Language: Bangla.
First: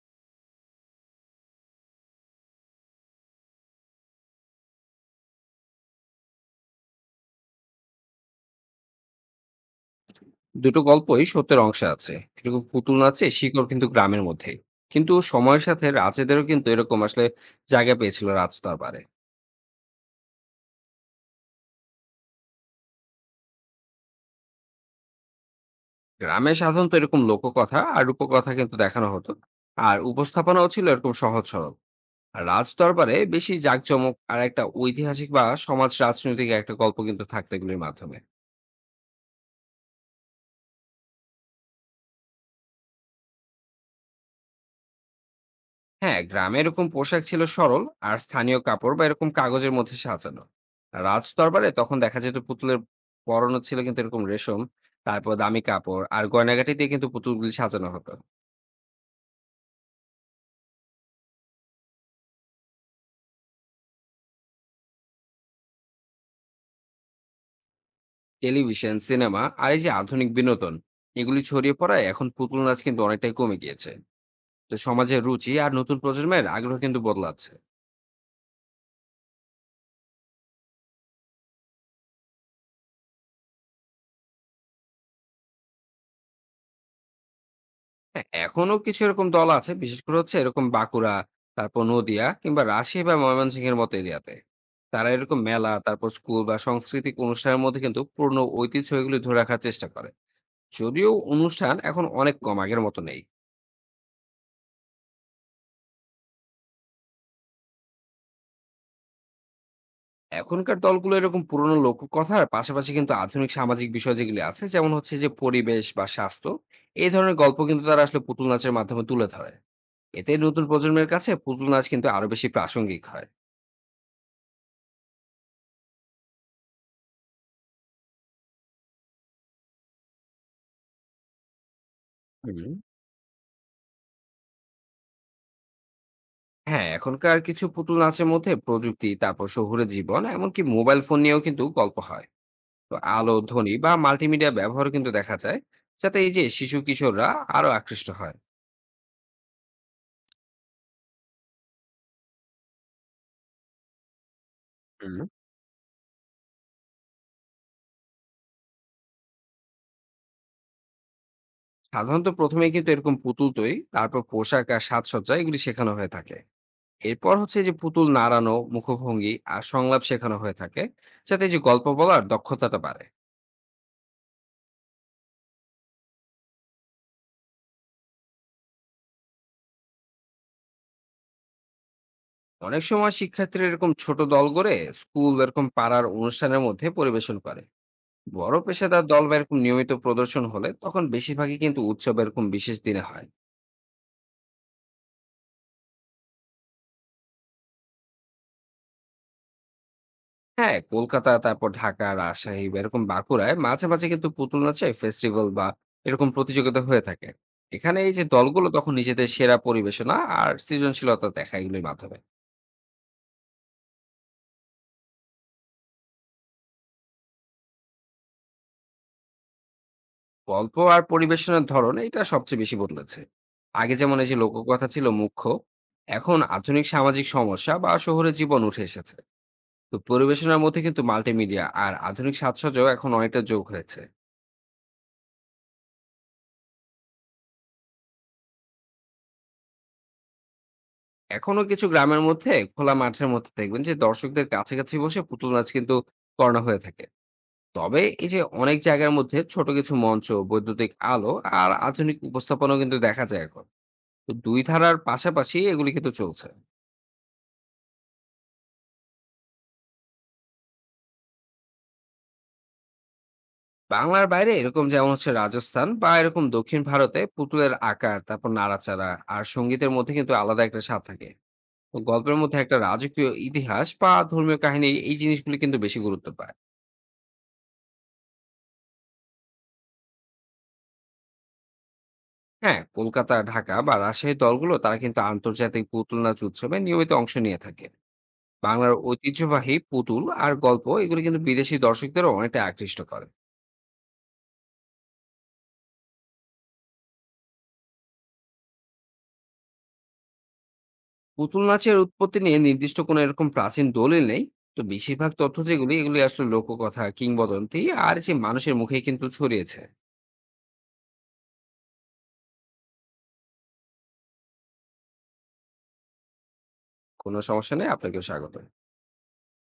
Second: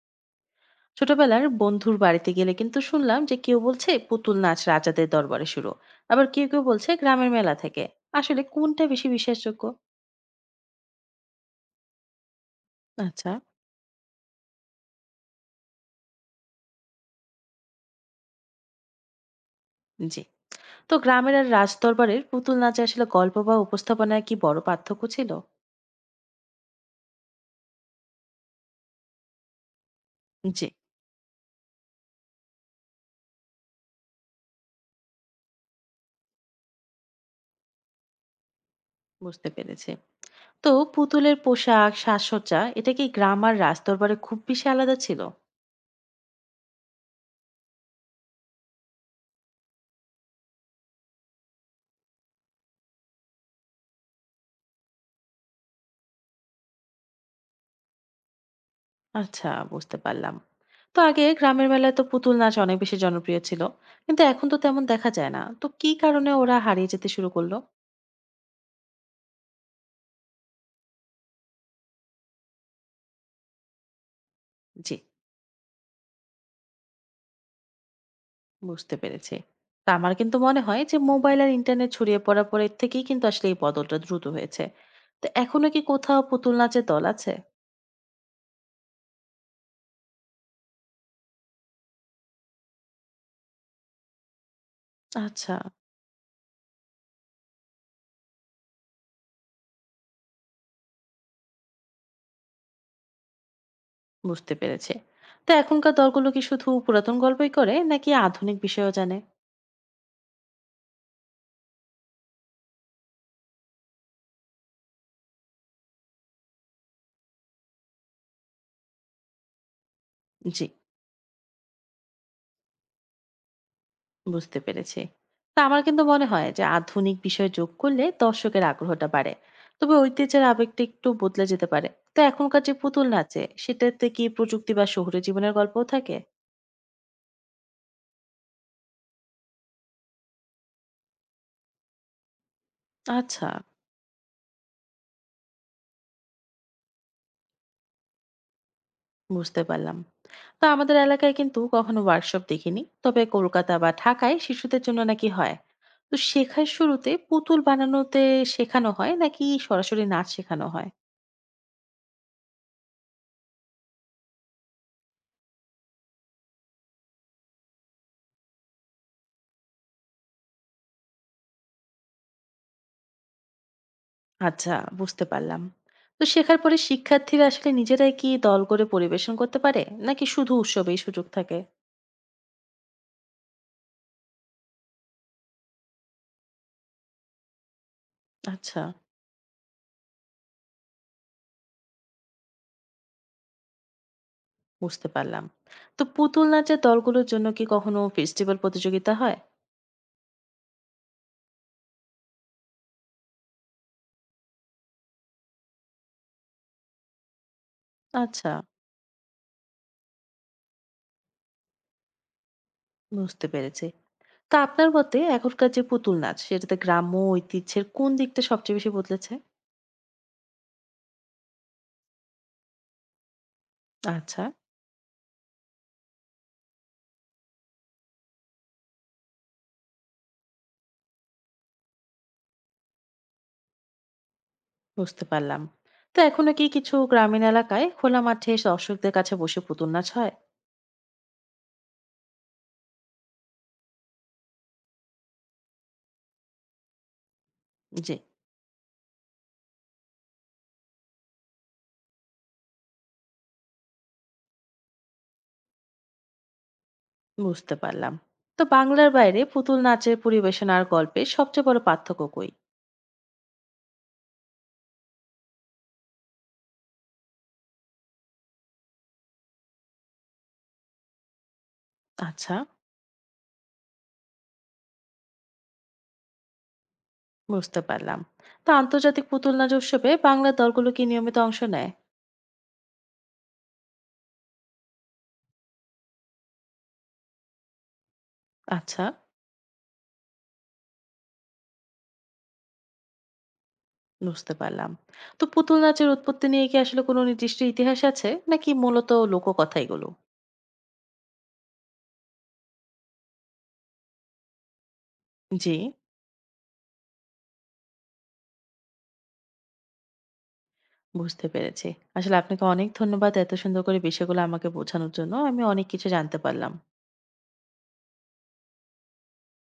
ছোটবেলার বন্ধুর বাড়িতে গেলে কিন্তু শুনলাম যে কেউ বলছে পুতুল নাচ রাজাদের দরবারে শুরু, আবার কেউ কেউ বলছে গ্রামের মেলা থেকে। আসলে কোনটা বেশি বিশ্বাসযোগ্য? দুটো গল্পই সত্যের অংশে আছে। এরকম পুতুল নাচে আচ্ছা। শিকড় কিন্তু গ্রামের মধ্যেই। কিন্তু সময়ের সাথে রাজেদেরও কিন্তু এরকম আসলে জায়গা পেয়েছিল রাজদরবারে। জি। তো গ্রামের আর রাজ দরবারের পুতুল নাচে আসলে গল্প বা উপস্থাপনায় কি বড় পার্থক্য ছিল? গ্রামে সাধারণত এরকম লোককথা আর রূপকথা কিন্তু দেখানো হতো। আর জি, উপস্থাপনাও ছিল এরকম সহজ সরল। আর রাজদরবারে বেশি জাঁকজমক আর একটা ঐতিহাসিক বা সমাজ রাজনৈতিক একটা গল্প কিন্তু থাকতো এগুলির মাধ্যমে। বুঝতে পেরেছি। তো পুতুলের পোশাক সাজসজ্জা এটা কি গ্রাম আর রাজ দরবারে খুব বেশি আলাদা ছিল? হ্যাঁ, গ্রামে এরকম পোশাক ছিল সরল আর স্থানীয় কাপড় বা এরকম কাগজের মধ্যে সাজানো। রাজ দরবারে তখন দেখা যেত পুতুলের পরনও ছিল কিন্তু এরকম রেশম, তারপর দামি কাপড় আর গয়নাগাটি দিয়ে কিন্তু পুতুলগুলি সাজানো হতো। আচ্ছা, বুঝতে পারলাম। তো আগে গ্রামের মেলায় তো পুতুল নাচ অনেক বেশি জনপ্রিয় ছিল। কিন্তু এখন তো তেমন দেখা যায় না। তো কি কারণে ওরা হারিয়ে যেতে শুরু করলো? টেলিভিশন, সিনেমা আর এই যে আধুনিক বিনোদন এগুলি ছড়িয়ে পড়ায় এখন পুতুল নাচ কিন্তু অনেকটাই কমে গিয়েছে। তো জি, সমাজের রুচি আর নতুন প্রজন্মের আগ্রহ কিন্তু বদলাচ্ছে। বুঝতে পেরেছি। তা আমার কিন্তু মনে হয় যে মোবাইল আর ইন্টারনেট ছড়িয়ে পড়ার পরের থেকেই কিন্তু আসলে এই বদলটা দ্রুত হয়েছে। তো এখনো কি কোথাও পুতুল নাচের দল আছে? হ্যাঁ, এখনো কিছু এরকম দল আছে। বিশেষ করে হচ্ছে এরকম বাঁকুড়া, তারপর নদিয়া কিংবা রাজশাহী বা ময়মনসিংহের মতো এরিয়াতে। তারা এরকম আচ্ছা, মেলা, তারপর স্কুল বা সাংস্কৃতিক অনুষ্ঠানের মধ্যে কিন্তু পুরনো ঐতিহ্য এগুলি ধরে রাখার চেষ্টা করে। যদিও অনুষ্ঠান এখন অনেক কম, আগের মতো নেই। বুঝতে পেরেছি। তো এখনকার দলগুলো কি শুধু পুরাতন গল্পই করে নাকি আধুনিক বিষয়ও জানে? এখনকার দলগুলো এরকম পুরনো লোককথার পাশাপাশি কিন্তু আধুনিক সামাজিক বিষয় যেগুলি আছে, যেমন হচ্ছে যে পরিবেশ বা স্বাস্থ্য, এই ধরনের গল্প কিন্তু তারা আসলে পুতুল নাচের মাধ্যমে তুলে ধরে। এতে নতুন জি, প্রজন্মের কাছে পুতুল নাচ কিন্তু আরো বেশি প্রাসঙ্গিক হয়। বুঝতে পেরেছি। তা আমার কিন্তু মনে হয় যে আধুনিক বিষয় যোগ করলে দর্শকের আগ্রহটা বাড়ে, তবে ঐতিহ্যের আবেগটা একটু বদলে যেতে পারে। তো এখনকার হুম। যে পুতুল নাচে সেটাতে কি প্রযুক্তি বা শহুরে জীবনের গল্পও থাকে? হ্যাঁ, এখনকার কিছু পুতুল নাচের মধ্যে প্রযুক্তি, তারপর শহুরে জীবন, এমনকি মোবাইল ফোন নিয়েও কিন্তু গল্প হয়। তো আলো, আচ্ছা, ধ্বনি বা মাল্টিমিডিয়া ব্যবহারও কিন্তু দেখা যায়, যাতে এই যে শিশু-কিশোররা আরো আকৃষ্ট হয়। বুঝতে পারলাম। তা আমাদের এলাকায় কিন্তু কখনো ওয়ার্কশপ দেখিনি, তবে কলকাতা বা ঢাকায় শিশুদের জন্য হুম। নাকি হয়। তো শেখার শুরুতে পুতুল বানানোতে শেখানো হয় নাকি সরাসরি নাচ শেখানো হয়? সাধারণত প্রথমেই কিন্তু এরকম পুতুল তৈরি, তারপর পোশাক আর সাজসজ্জা এগুলি শেখানো হয়ে থাকে। এরপর হচ্ছে যে পুতুল নাড়ানো, মুখভঙ্গি আর সংলাপ শেখানো হয়ে থাকে, যাতে এই যে গল্প বলার দক্ষতাটা বাড়ে। আচ্ছা, বুঝতে পারলাম। তো শেখার পরে শিক্ষার্থীরা আসলে নিজেরাই কি দল করে পরিবেশন করতে পারে? নাকি শুধু উৎসবেই সুযোগ থাকে? অনেক সময় শিক্ষার্থীরা এরকম ছোট দল গড়ে স্কুল এরকম পাড়ার অনুষ্ঠানের মধ্যে পরিবেশন করে। বড় আচ্ছা, পেশাদার দল বা এরকম নিয়মিত প্রদর্শন হলে তখন বেশিরভাগই কিন্তু উৎসব এরকম বিশেষ দিনে হয়। বুঝতে পারলাম। তো পুতুল নাচের দলগুলোর জন্য কি কখনো ফেস্টিভ্যাল প্রতিযোগিতা হয়? হ্যাঁ, কলকাতা, তারপর ঢাকা, রাজশাহী বা এরকম বাঁকুড়ায় মাঝে মাঝে কিন্তু পুতুল নাচে ফেস্টিভ্যাল বা এরকম প্রতিযোগিতা হয়ে থাকে। এখানে এই যে আচ্ছা, দলগুলো তখন নিজেদের সেরা পরিবেশনা আর সৃজনশীলতা দেখা এগুলির মাধ্যমে। বুঝতে পেরেছি। তা আপনার মতে এখনকার যে পুতুল নাচ সেটাতে গ্রাম্য ঐতিহ্যের কোন দিকটা সবচেয়ে বেশি বদলেছে? গল্প আর পরিবেশনার ধরন, এটা সবচেয়ে বেশি বদলেছে। আগে যেমন এই যে আচ্ছা, লোককথা ছিল মুখ্য, এখন আধুনিক সামাজিক সমস্যা বা শহুরে জীবন উঠে এসেছে। তো পরিবেশনার মধ্যে কিন্তু মাল্টিমিডিয়া আর আধুনিক সাজসজ্জাও এখন অনেকটা যোগ হয়েছে। বুঝতে পারলাম। তো এখনো কি কিছু গ্রামীণ এলাকায় খোলা মাঠে দর্শকদের কাছে বসে পুতুল নাচ হয়? এখনো কিছু গ্রামের মধ্যে খোলা মাঠের মধ্যে দেখবেন যে দর্শকদের কাছাকাছি বসে পুতুল নাচ কিন্তু করানো হয়ে থাকে। তবে জি, এই যে অনেক জায়গার মধ্যে ছোট কিছু মঞ্চ, বৈদ্যুতিক আলো আর আধুনিক উপস্থাপনাও কিন্তু দেখা যায় এখন। তো দুই ধারার পাশাপাশি এগুলি কিন্তু চলছে। বুঝতে পারলাম। তো বাংলার বাইরে পুতুল নাচের পরিবেশনার গল্পে সবচেয়ে বড় পার্থক্য কই? বাংলার বাইরে এরকম, যেমন হচ্ছে রাজস্থান বা এরকম দক্ষিণ ভারতে, পুতুলের আকার, তারপর নাড়াচাড়া আর সঙ্গীতের মধ্যে কিন্তু আলাদা একটা স্বাদ থাকে। তো গল্পের আচ্ছা, মধ্যে একটা রাজকীয় ইতিহাস বা ধর্মীয় কাহিনী এই জিনিসগুলি কিন্তু বেশি গুরুত্ব পায়। বুঝতে পারলাম। তো আন্তর্জাতিক পুতুল নাচ উৎসবে বাংলার দলগুলো কি নিয়মিত অংশ নেয়? হ্যাঁ, কলকাতা, ঢাকা বা রাজশাহী দলগুলো তারা কিন্তু আন্তর্জাতিক পুতুল নাচ উৎসবে নিয়মিত অংশ নিয়ে থাকে। বাংলার আচ্ছা, ঐতিহ্যবাহী পুতুল আর গল্প এগুলি কিন্তু বিদেশি দর্শকদেরও অনেকটা আকৃষ্ট করে। বুঝতে পারলাম। তো পুতুল নাচের উৎপত্তি নিয়ে কি আসলে কোনো নির্দিষ্ট ইতিহাস আছে নাকি মূলত লোককথা এগুলো? পুতুল নাচের উৎপত্তি নিয়ে নির্দিষ্ট কোনো এরকম প্রাচীন দলিল নেই। তো বেশিরভাগ তথ্য জি, যেগুলি এগুলি আসলে লোককথা, কিংবদন্তি আর যে মানুষের মুখে কিন্তু ছড়িয়েছে। বুঝতে পেরেছি। আসলে আপনাকে অনেক ধন্যবাদ এত সুন্দর করে বিষয়গুলো আমাকে বোঝানোর জন্য। আমি অনেক কিছু জানতে পারলাম। কোনো সমস্যা নেই, আপনাকেও স্বাগত।